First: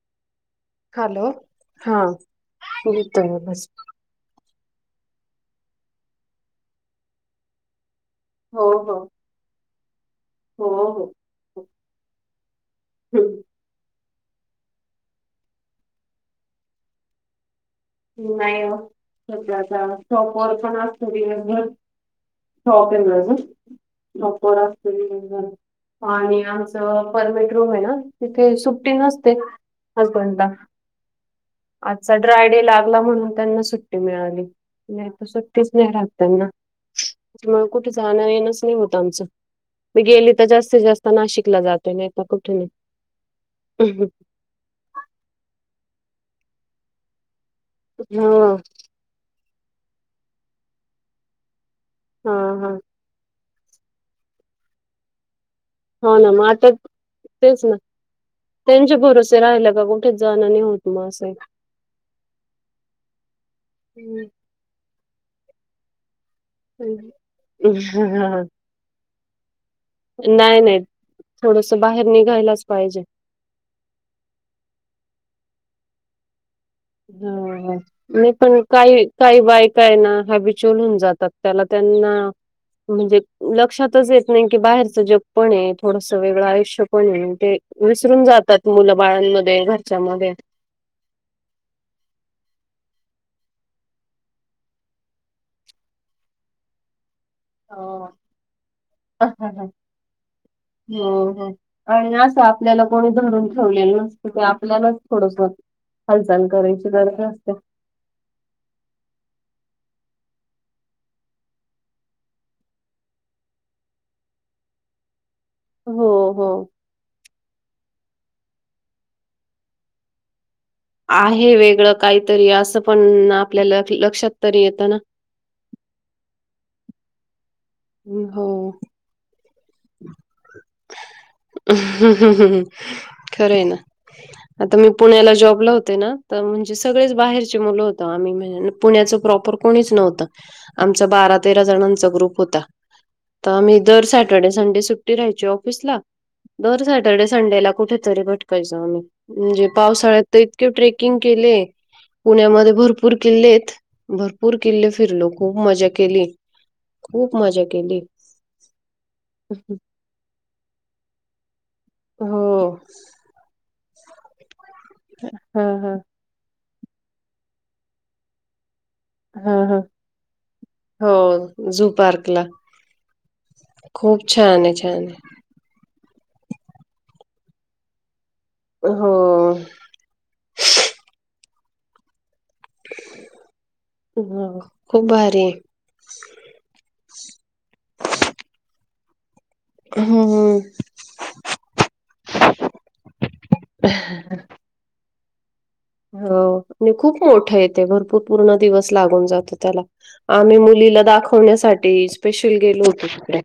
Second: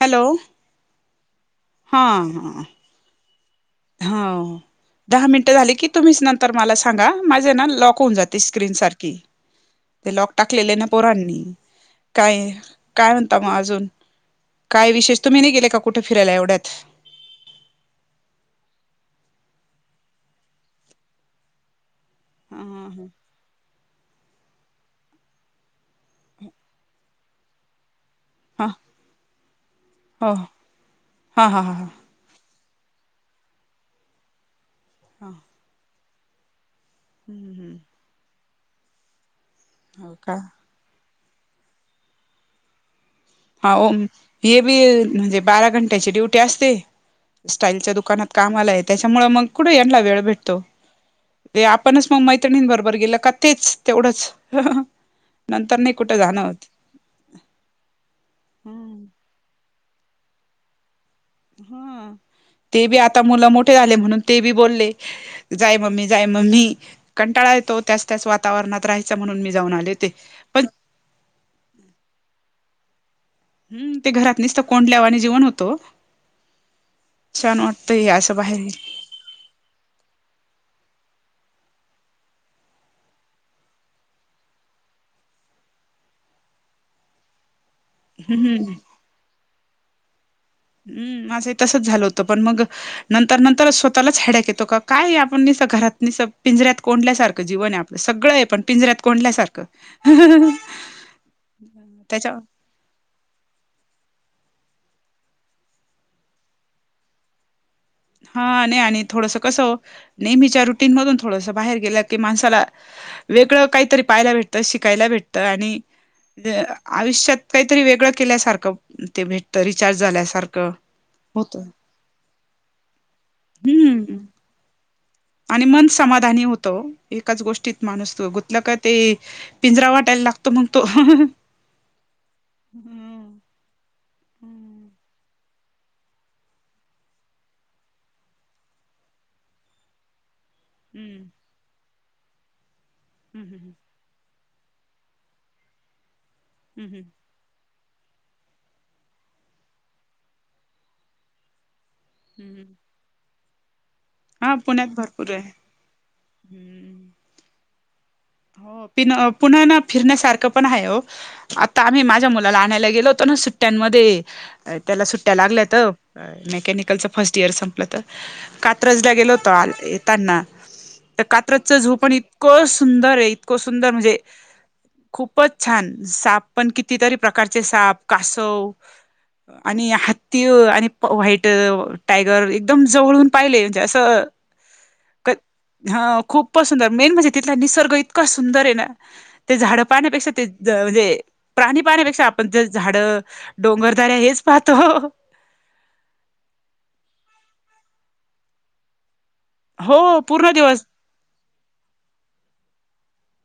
Hello hello. हा [unintelligible] हा. दहा मिनटं झाली की, तुम्हीच नंतर मला सांगा. माझे ना लॉक होउन जाते हो स्क्रीन हो सारखी. ते लॉक हो टाकलेले ना हो. पोरांनी. काय, काय म्हणता मग अजून? काय विशेष. तुम्ही नाही गेले का, कुठं फिरायला एवढ्यात? नाही हो. सध्या आता शॉपवर पण असतो दिवस भर. हा शॉप आहे ना हो माझं. शॉप वर असते मी. आणि आमचं परमेट रूम आहे ना तिथुन हां सुट्टी नसते ना हो हजबंडला. हां हां [inaudible] आजचा ड्रायडे ला मला म्हणून त्यांना सुट्टी मिळाली. नाहीतर सुट्टीच नाही राहत त्यांना. त्यामुळे हां कुठे जाण येणच नाही होत आमचं. मी हो गेले का तर जास्तीत जास्त नाशिकला जातोय. नाही तर कुठे? हाव. हे बी म्हणजे बारा घंट्याची ड्युटी असते. स्टाईलच्या दुकानात हा कामालाय, त्याच्यामुळं मग कुठे यांनला वेळ भेटतो. ते आपणच मग हा मैत्रिणीं हा बरोबर गेलं का, तेच तेवढंच. नंतर नाही हो कुठं ना जाणं मग होत आता, [inaudible] तेच ना [inaudible] त्यांच्या हम्म भरोव ते राहिलं का, कुठेच जाणं नाही होत मग असंय. हा. ते बी आता मुलं मोठे झाले म्हणून, ते हम्म. बी बोलले जाय मम्मी मग मी कंटाळा येतो त्याच त्याच वातावरणात राहायचा, म्हणून मी जाऊन आले. होते नाही पण नाही. थोडस बाहेर निघायलाच पाहिजे. हम, ते घरात निसत कोंडल्यावाणी जीवन होत ओ. ह ह. हे मी असं बाहेर पण काय काही बायका ये ना, हलबिचल होऊन जातात. त्याला त्यांना म्हणजे लक्षातच येत नाही की, बाहेरचं जग पण आहे, थोडस वेगळं आयुष्यपण आहे. ते विसरून हम्म जातात मुलं बाळांमध्ये, घरच्यांमध्ये. हम्, माझही तसच झालं होतं, पण मग नंतर, नंतर स्वतःलाच ह्याड्याक येतो का, काय हे? आपण निसत घरात निस पिंजऱ्यात कोंडल्यासारखं जीवन आहे आपलं. हो सगळं आहे पण पिंजऱ्यात कोंडल्यासारखं. [inaudible] हम्म आणि त्याच्या असं आपल्याला कोणी धरून ठेवलेलं नसतं की, आपल्यालाच थोडसं हालचाल करायची गरज असते. हा. नाही आणि थोडस कसं ओ, नेहमीच्या रुटीन मधून थोडस बाहेर गेलं की, माणसाला वेगळं काहीतरी पाहायला भेटतं. शिकायला भेट त. आणि हो हो आयुष्यात काहीतरी वेगळं केल्यासारखं ते भेटत. रिचार्ज झाल्यासारखं आहे होत वेगळं काहीतरी, असं पण आपल्याला हम्म लक्षात तरी येतं ना. आणि मन समाधानी होतं ओ. एकाच गोष्टीत माणूस तू गुतलं हो. का ते पिंजरा वाटायला लागतो मग तो. [unintelligible] खरं आहे ना. आता मी पुण्याला जॉबला होते ना, तर म्हणजे सगळेच बाहेरचे मुलं होतो आम्ही. म्हण पुण्याच प्रॉपर कोणीच नव्हतं. आमचा बारा तेरा जणांचा ग्रुप होता. तर आम्ही दर सॅटर्डेला संडे सुट्टीयची ऑफिसला दर सॅटर्डे संडेला कुठेतरी भटकायचो आम्ही म्हणजे पावसाळ्यात तर इतके ट्रेकिंग केले. पुण्यामध्ये भरपूर किल्ले आहेत हा भरपूर पुण्यात किल्ले फिरलो भरपूर आहे खूप मजा केली. हं. खूप मजा केली. हो पिन पुना फिरण्यासारखं पण आहे हो. आता आम्ही माझ्या हो मुलाला आणायला गेलो होतो ना सुट्ट्यांमध्ये त्याला सुट्ट्या हा लागल्यात. हा मेकॅनिकलचं फर्स्ट इयर संपलं तर, का कात्रजला गेलो हा हा होतो येताना, तर हो कात्रजचा झू पण पार्कला इतकं सु इतक सुंदर म्हणजे खूप छान आहे छान आहे खूपच छान साप पण कितीतरी प्रकारचे साप कासव हो. आणि हत्ती आणि व्हाईट टायगर एक एकदम जवळून पाहिले असं हो खूप भारी आहे हा खूप सुंदर मेन म्हणजे तिथला निसर्ग इतका सुंदर आहे ना. ते झाडं पाहण्यापेक्षा ते हम्म. म्हणजे प्राणी पाहण्यापेक्षा आपण ज झाड डोंगरदाार्या हेच पाहतो. हो आणि खूप मोठं येते भरपूर पूर्ण दिवस लागून जात. त्याला, हो पूर्ण आम्ही दिवस मुलीला दाखवण्यासाठी स्पेशल गेलो होतो तिकडे.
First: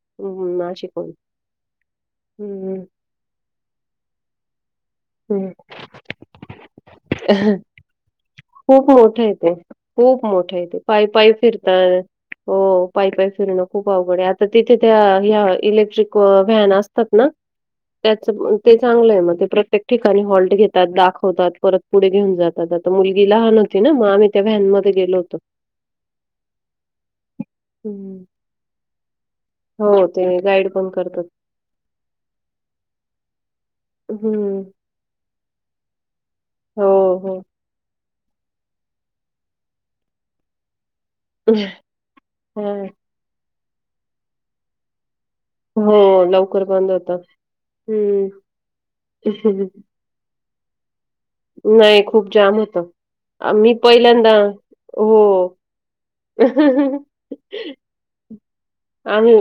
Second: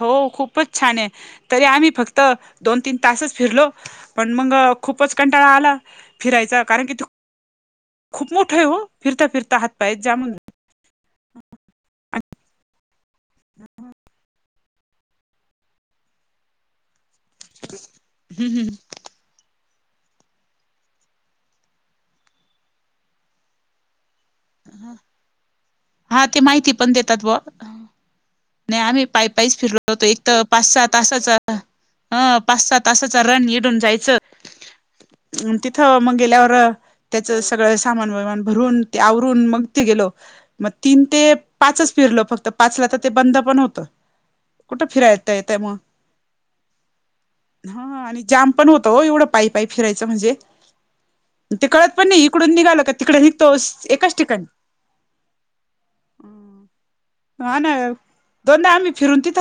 हो हम्म. खूपच छान नाशिकहून. आहे तरी आम्ही फक्त हम्म दोन तीन तासच फिरलो पण मग, खूपच हम्म. कंटाळा आला फिरायचा कारण की तू खूप मोठं आहे हो खूप मोठं फिरता आहे ते. फिरता हात पायेत खूप जाम मोठं आहे ते. पायी पायी फिरताय. हो पायीपायी फिरणं खूप आवघड आता तिथे त्या इलेक्ट्रिक व्हॅन असतात ना. त्याच हम्म ते चांगलं आहे मग ते प्रत्य ठिकाणी हॉल्ट घेतात दाखवतात परत पुढे घेऊन जातात आता मुलगीला हा. ना मग आम्ही त्या व्हनमध्येध्ये गेलो होतो. हा ती माहिती पण देतात बुवा. हं. नाही आम्ही पाय पाईच फिरलो हो, होतो एक ते तर पाच गाईड सहा पण करतात. तासाच. ह पाच सहा तासाचा रन निडून जायचा. हम्म तिथं मग गेल्यावर हो, हो. त्याचं सगळं सामान विमान भरून ते आव मग ते गेल म तीन ते पाचच फिरल फक्त पाच हां. फिरलो ते बंद पण होत कुठं फिरायचं. त्या म हो, लवकर बंद होतं. हा आणि हं. जाम पण होतो एवढं पाय पाय फिरायचं. ते म्हणजे ते कळत पण नाही खूप इकडून जाम निघाल होतं. का तिकडे आम्ही निघतोच. पहिल्यांदा हो [inaudible] दोनम्ही [inaudible] आम्ही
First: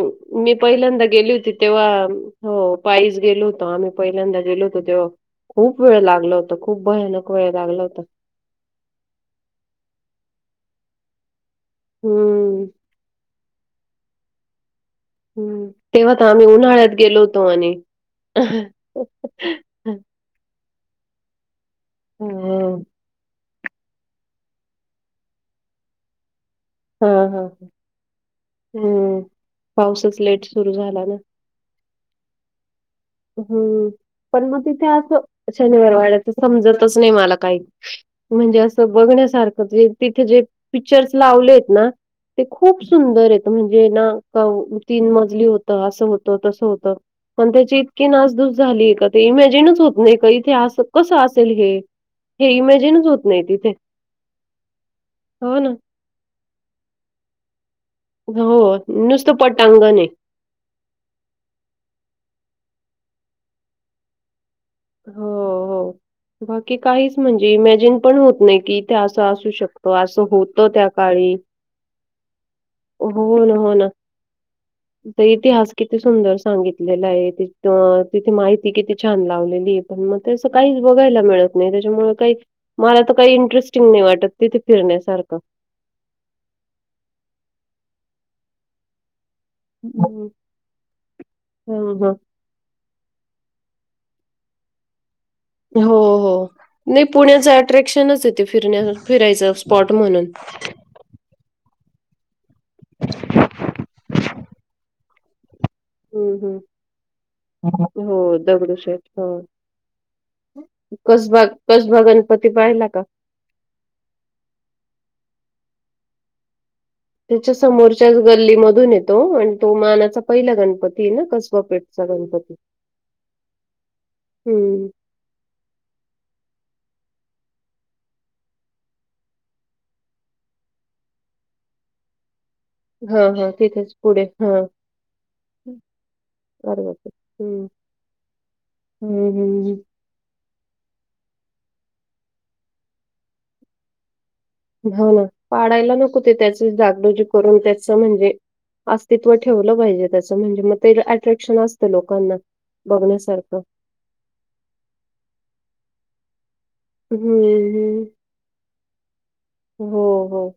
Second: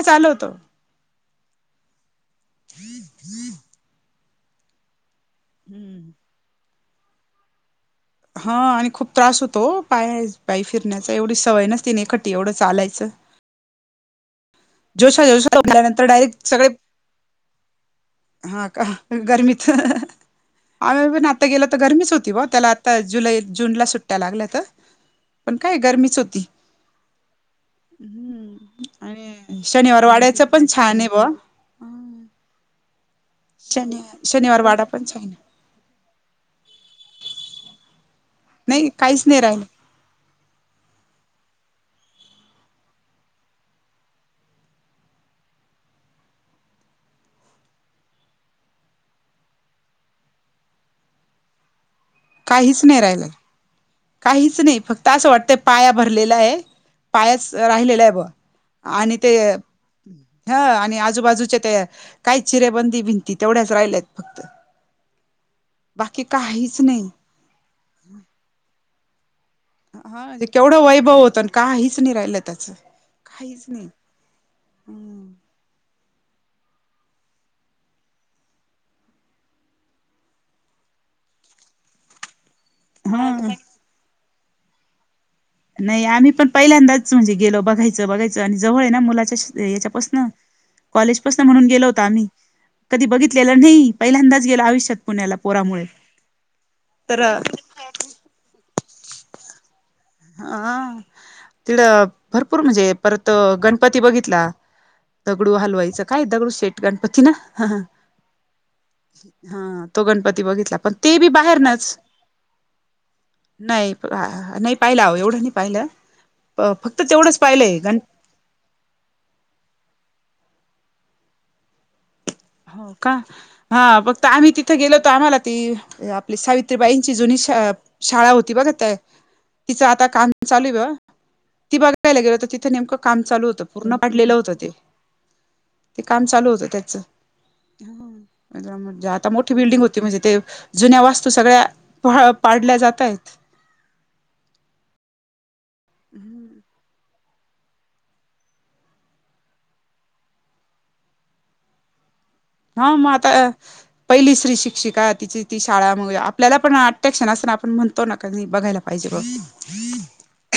मी पहिल्यांदा गेली होती तेव्हा हो पायस गेलो होतो आम्ही. पहिल्यांदा गेलो होतो तेव्हा खूप वेळ लागला होता खूप भयानक वेळ लागला होता. हा आणि खूप त्रास होतो ओ पायी फिरण्याचा एवढी सवय नसती नखटी एवढं हम्म. चालायचं. जोशा जोश हं. संल्यानंतर तेव्हा तर डायरेक्ट आम्ही सगळे उन्हाळ्यात गेलो होतो म्हणे. हा का गर्मीत आम्ही पण आता गेल तर गरमीच होती हं. आता जुलै जूनला सुट्ट्या लागल्या तर पण काय गरमीच होती. हा हा हम्म हम्म आणि शनिवार पाऊसच वाड्याचं लेट पण सुरू छान झाला आहे ना. ब हम्म शनि पण मग शनिवार वाडा तीथं पण असं छान आहे शनिवार वाड्याच समजतच नाही मला काही. म्हणजे नाही असं काहीच नाही बघण्यासारख राहिल ज तिथे जे पिक्चर्स लावलेत ना. ते खूप सुंदर येत म्हणजे ना का तीन मजली होत असं होतं तसं होतं. पण त्यांची इतकी नासधुस झाली, का ते इमॅजिनच होत नाही का इथे अस कसं असेल हे. हे काहीच इमॅजिनच होत राहिलं नाही तिथे. काहीच नाही फक्त असं वाटतंय हो ना. पाया भरलेला आहे पायाच राहिलेला आ हो, बरं आणि नुसतं ते पटांगण आहे. ह आणि आजूबाजूच्या त्या काही चिरेबंदी भिंती तेवढ्याच राहिल्यात. हो बाकी हो बाकी नाही काहीच म्हणजे इमॅजिन पण होतं नाही की असं असू शकतं. हो असं हा होतं केवढं त्या वैभव काळी, होतं आणि काहीच नाही राहिलं त्याचं हो ना काहीच हो ना नाही तो इतिहास किती सुंदर सांगितलेलं आहे, तिथं माहिती किती छान लावलेली. ते पण म त्याचं काही बघायला मिळत नाही, त्यांच्यामुळे काही मला तर हा काही इंटरेस्टिंग नाही वाटतं. तिथं फिरण्यासारखं. नाही आम्ही पण पहिल्यांदाच म्हणजे गेलो बघायचं बघायचं आणि जवळ आहे ना मुलाच्या ते याच्यापासन हं. कॉलेजपसन म्हणून गेलो हं, होतो हं. आम्ही कधी बघितलेलं नाही पहिल्यांदाच गेलो आयुष्यात. पुण्याला पोरा हो हो नाही पुण्याच अट्रॅक्शनच येते फिरण्या फिरायचं स्पॉट म्हणून. तिकडं भरपूर म्हणजे परत गणपती बघितला दगडू हालवायी काय हं, हं. दगडूशेठ गणपती ना, ह हो दगडूशेठ. हो. हा तो गणपती बघितला पण ते बी कसबा बाहेरनच कसबा पाहिला का? नाही पाहिला एवढं नाही पाहिलं अ फक्त तेवढं त्यांच्या समोरच्या गल्ली गल्ली मधून येतो आणि तो मानाचा पहिला गणपतीय ना कसबापेठचा गणपती. हो का हा फक्त आम्ही तिथं हं. गेलो आम्हाला ती आपली सावित्रीबाईंची जुनी शा शाळा होती बघा तिचं आता काम चालेल, ती बघायला गेलो तिथं नेमक काम हां, चालू हां. होतं तिथेच पूर्ण पुढे. पाडलेलं होतं हां. ते ते काम चालू होतं अरे त्याचं बापरे. हम्म. खरं म्हणजे आता हम्म, मोठी हम्म. बिल्डिंग होती. ते म्हणजे ते जुन्या वास्तू सगळ्यां पाडल्या जाता आहेत. हो ना पाडायला नको ते त्याचं डागडोजी करून त्याच म्हणजे अस्तित्व ठेवलं पाहिजे, त्याचं म्हणजे म ते अट्रॅक्शन असतं लोकांना हा म आता बघण्यासारखं पहिली स्त्री शिक्षिका तिची ती शाळा मग आपल्याला पण आ अट्रॅक्शन हम्म असं ना आपण म्हणतो हम्म. ना का बघायला पाहिजे बघ. हो हो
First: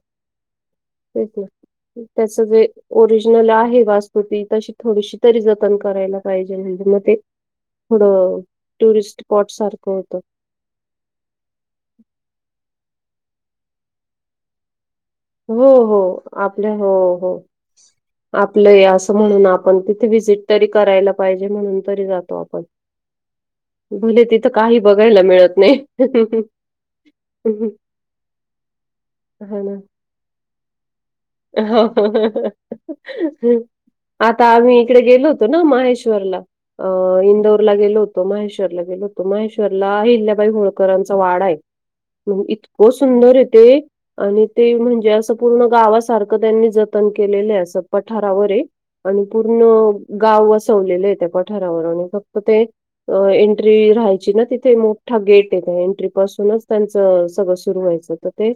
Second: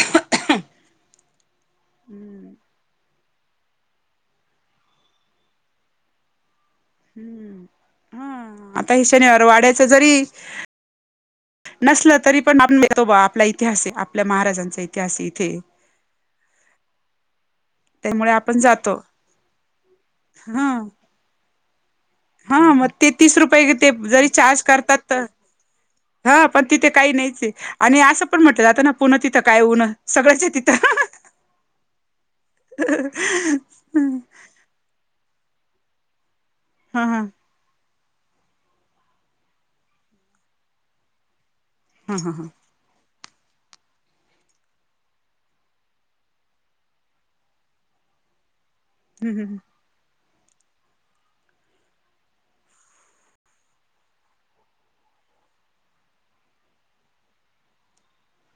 तेच की त्याचं हम्म. जे ओरिजनल नला आहे वास्तु ती तशी थोडीशी जतन करायला पाहिजे नाहीतर म हा आता हे शनिवारी स्पॉट वाड्याच सारखं जरी होतं नसलं तरी पण आपणं तो आपला इतिहास हे आपल्या महाराजांचा इतिहास हे हो हो आपल्या हो हो. त्यामुळे आपण आपलय जातो असं म्हणून आपणं तिथे वजिट तरी हा करायला पाहिजे म्हणून तरी जातो. हा आपण मग ते तीस रुपये ते भले जरी तिथं चार्ज काही करतात, बघायला मिळत नाही. तर हा पण तिथे काही नाहीच हाय. आणि असं पण म्हटलं जात पुणं तिथं काय हा ना. उन सगळंच आहे तिथं. हो हो ह हहहं आम्ही इकडे गेलो होतो, ना महेश्वरला हा हा हा इंदौर गेलो होतो, माहेश्वरला गेलो होतो माहेश्वरला हिल्याबाई होळकरांचा वाडाय. हा हा इतकं सुंदरय ते, आणि ते म्हणजे असं पूर्ण गावा सारखं त्यांनी जतन केलेलंये, असं पठारावरये आणि हम्म पूर्ण गाव वसवलेलेये पठारावर आणि फक्त ते एंट्री राहायची ना तिथे, मोठा गेटये तो. एंट्री पासूनच त्यांचं सगळं सुरू व्हायचं. तं ते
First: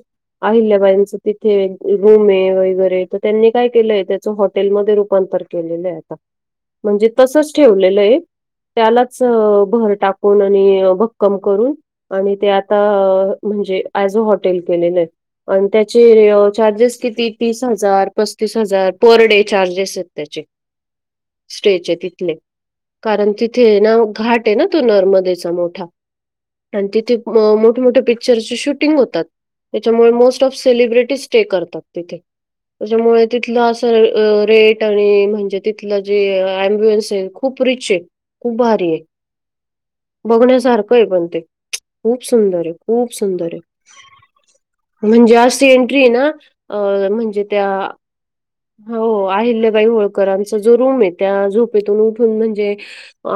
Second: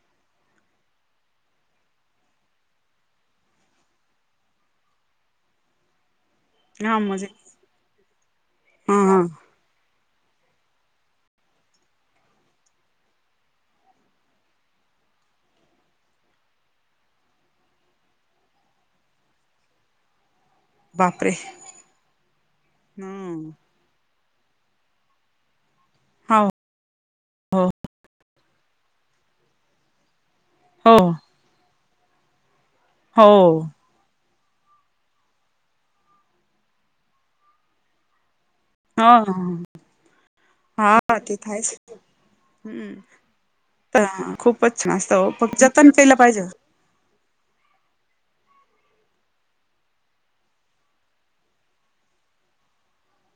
अहिल्याबाईंचं तिथे नाय वगैरे तर त्यांनी काय केलंय तेच हॉटेलमध्ये रूपांतर केलेलं आहे आता. हा म्हणजे मजे तसंच ठेवलेलंये, हा त्यालाच हा भर टाकून कून आणि भक्कम करून आणि ते आता म्हणजे एज अ हॉटेल केलेलये. आणि त्याचे चार्जेस कित तेतीस हजार, पस्तीस हजार पर डे चार्जेस येत त्याचे. बापरे स्टेच्या तिथले, कारण हम्म तिथेये ना घाट ते ना तो नर्मदेचा मोठा हो आणि तीत तिथं मो मोठे मोठे पिक्चरचे शूटिंग होतात. त्याच्यामुळे मोस्ट ऑफ हो सेलिब्रिटीज स्टे करतात. तिथे त्याच्यामुळे हो तिथलं आस रेट आणि म्हणजे तिथलं जे एम्ब्युएन्स आहे, खूप रिचये खूप भार हं हं. आहे हा पण ते. तेतं आहेच, खूप सुंदर आहे, हम्म खूप सुंदर आहे. खूप पचनास्तवं, फक्त जतन केलं पाहिजे. अं म्हणजे त्या अं हो अहिल्याबाई होळकरांचा जो रूमये, त्या झोपेतून उठून म्हणजे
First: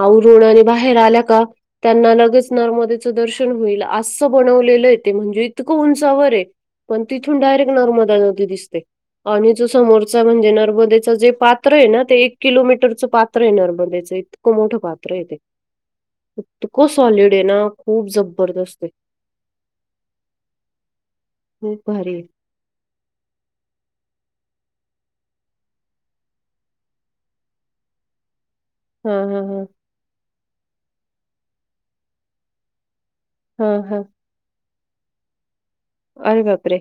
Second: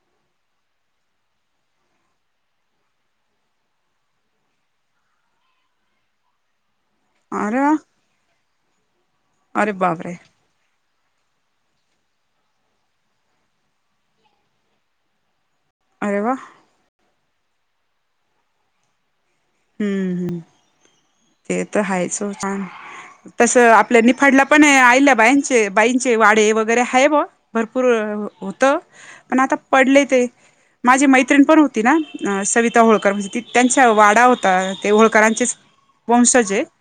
आवरून आणि बाहेर आल्या का त्यांना लगेच नर्मदेचं दर्शन होईल अस्सं बनवलेलंये ते म्हणजे इतकं उंचावर आहे. पण तिथून अरे डायरेक्ट वा नर्मदा नदी दिसते. आणि जो अरे समोर बापरे म्हणजे नर्मदेचं जे पात्र ये ना, ते एक किलोमीटरचं पात्र आहे. नर्मदेचं इतकं मोठं पात्र आहे ते. अरे वा! इतकं सॉलिड ये ना खूप जबरदस्त. हम्म हम्म, ते तर खूप भारी आहेच आहे. हो छान. तसं आपल्या निफाडला पण, आईल्याबाईंचे बाईंचे वाडे वगैरे आहे बॉ. भरपूर होतं. हां, पण हां, आता हां. पडले ते, माझी मैत्रिण पण होती ना सविता होळकर ती हां, त्यांचा हां. वाडा होता, ते होळकरांचेच अरे वंशजये बापरे!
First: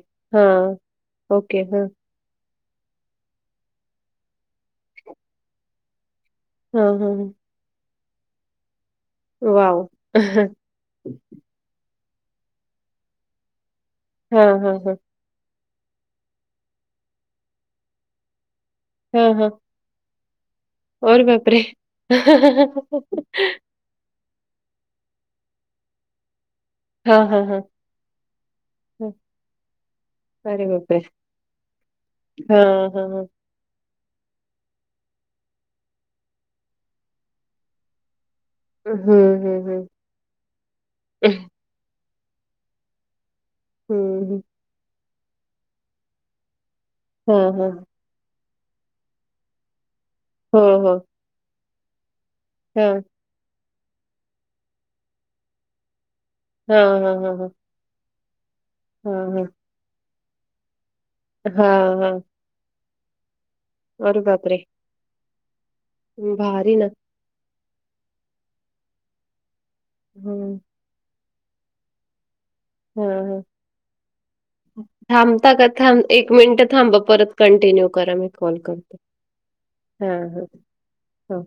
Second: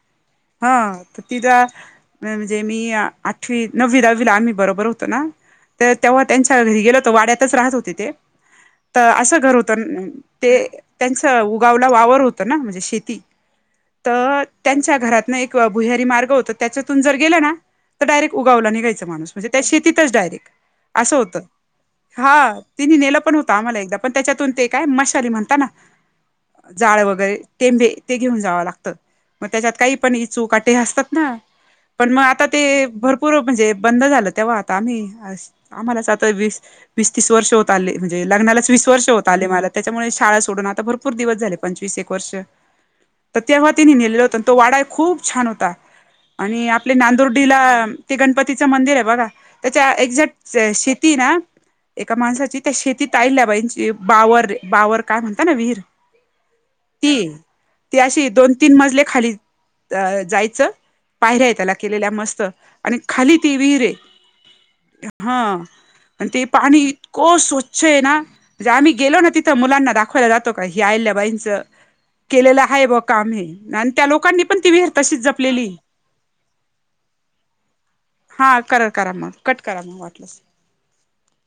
हा हां, तर तिला ओके. हां, म्हणजे मी आठवी, नववी, दहावीला आम्ही बरोबर होतो ना. तर तेव्हा त्यांच्या घरी गेलो हां, होतो, हां, हां. वाड्यातच राहत होते ते. तं असं घर होतं वॉव! नं, ते हां, त्यांचं उगावला वावर होतं ना म्हणजे शेती. तर हां, हां. त्यांच्या घरात तिथंन एक भुयारी मार्ग होता. त्याच्यातून जर गेलं ना, तर डायरेक्ट उगावला निघायचं. माणूस हां, म्हणजे हां. त्या शेतीतच डायरेक्ट. असं अरे होतं. बापरे! हा तिने नेलं पण होत आम्हाला एकदा. पण त्याच्यातून ते काय मशाली म्हणता ना, जाळ हां, वगैरे हां, हां. टेंभे ते घेऊन जावं लागतं. हं. मग त्याच्यात काही पण यीचू अरे काटे बापरे! असतात ना, पण मग आता ते हां, हां, हां. भरपूर म्हणजे. बंद झालं तेव्हा, आता आम्ही आम्हालाच आता वीस, वीस तीस वर्ष होत आले. म्हणजे लग्नालाच किती... वीस हं, वर्ष होत आले हं, मला, हं. त्याच्यामुळे शाळा सोडून आता भरपूर दिवस झाले पंचवीस एक वर्ष. तर तेव्हा तिने नेलेलं हं, होतं, हं. आणि तो वाडा खूप छान होता. आणि आपल्या हां, नांदोर्डीला हां. ते गणपतीचं मंदिर आहे बघा, त्याच्या एक्झॅक्ट हो, हो. शेती ना एका माणसाची... त्या हां. शेतीत अहिल्याबाईची बावर ये, बावर काय म्हणता ना विहीर? हा ती हा. ती अशी दोन तीन मजले खाली, अ जायचं पायऱ्या त्याला हां, केलेल्या हां. मस्त. आणि खाली ती विहीर आहे अरे बापरे! हा, आणि ते भारी पाणी ना. इतकं स्वच्छ आहे ना, म्हणजे आम्ही गेलो ना तिथं मुलांना दाखवा हं. [unintelligible] आहिल्याबाईंच केलेलं आहे. हां, काम हां. हे, आणि त्या लोकांनी पण ती विहीर तशीच थांबता का? जपलेली थांब मिनिटं थांबा. परत कंटिन्यू करा. मी हा कॉल करा करते. करा मग, कट करा मग हां, वाटलं. हां. हो.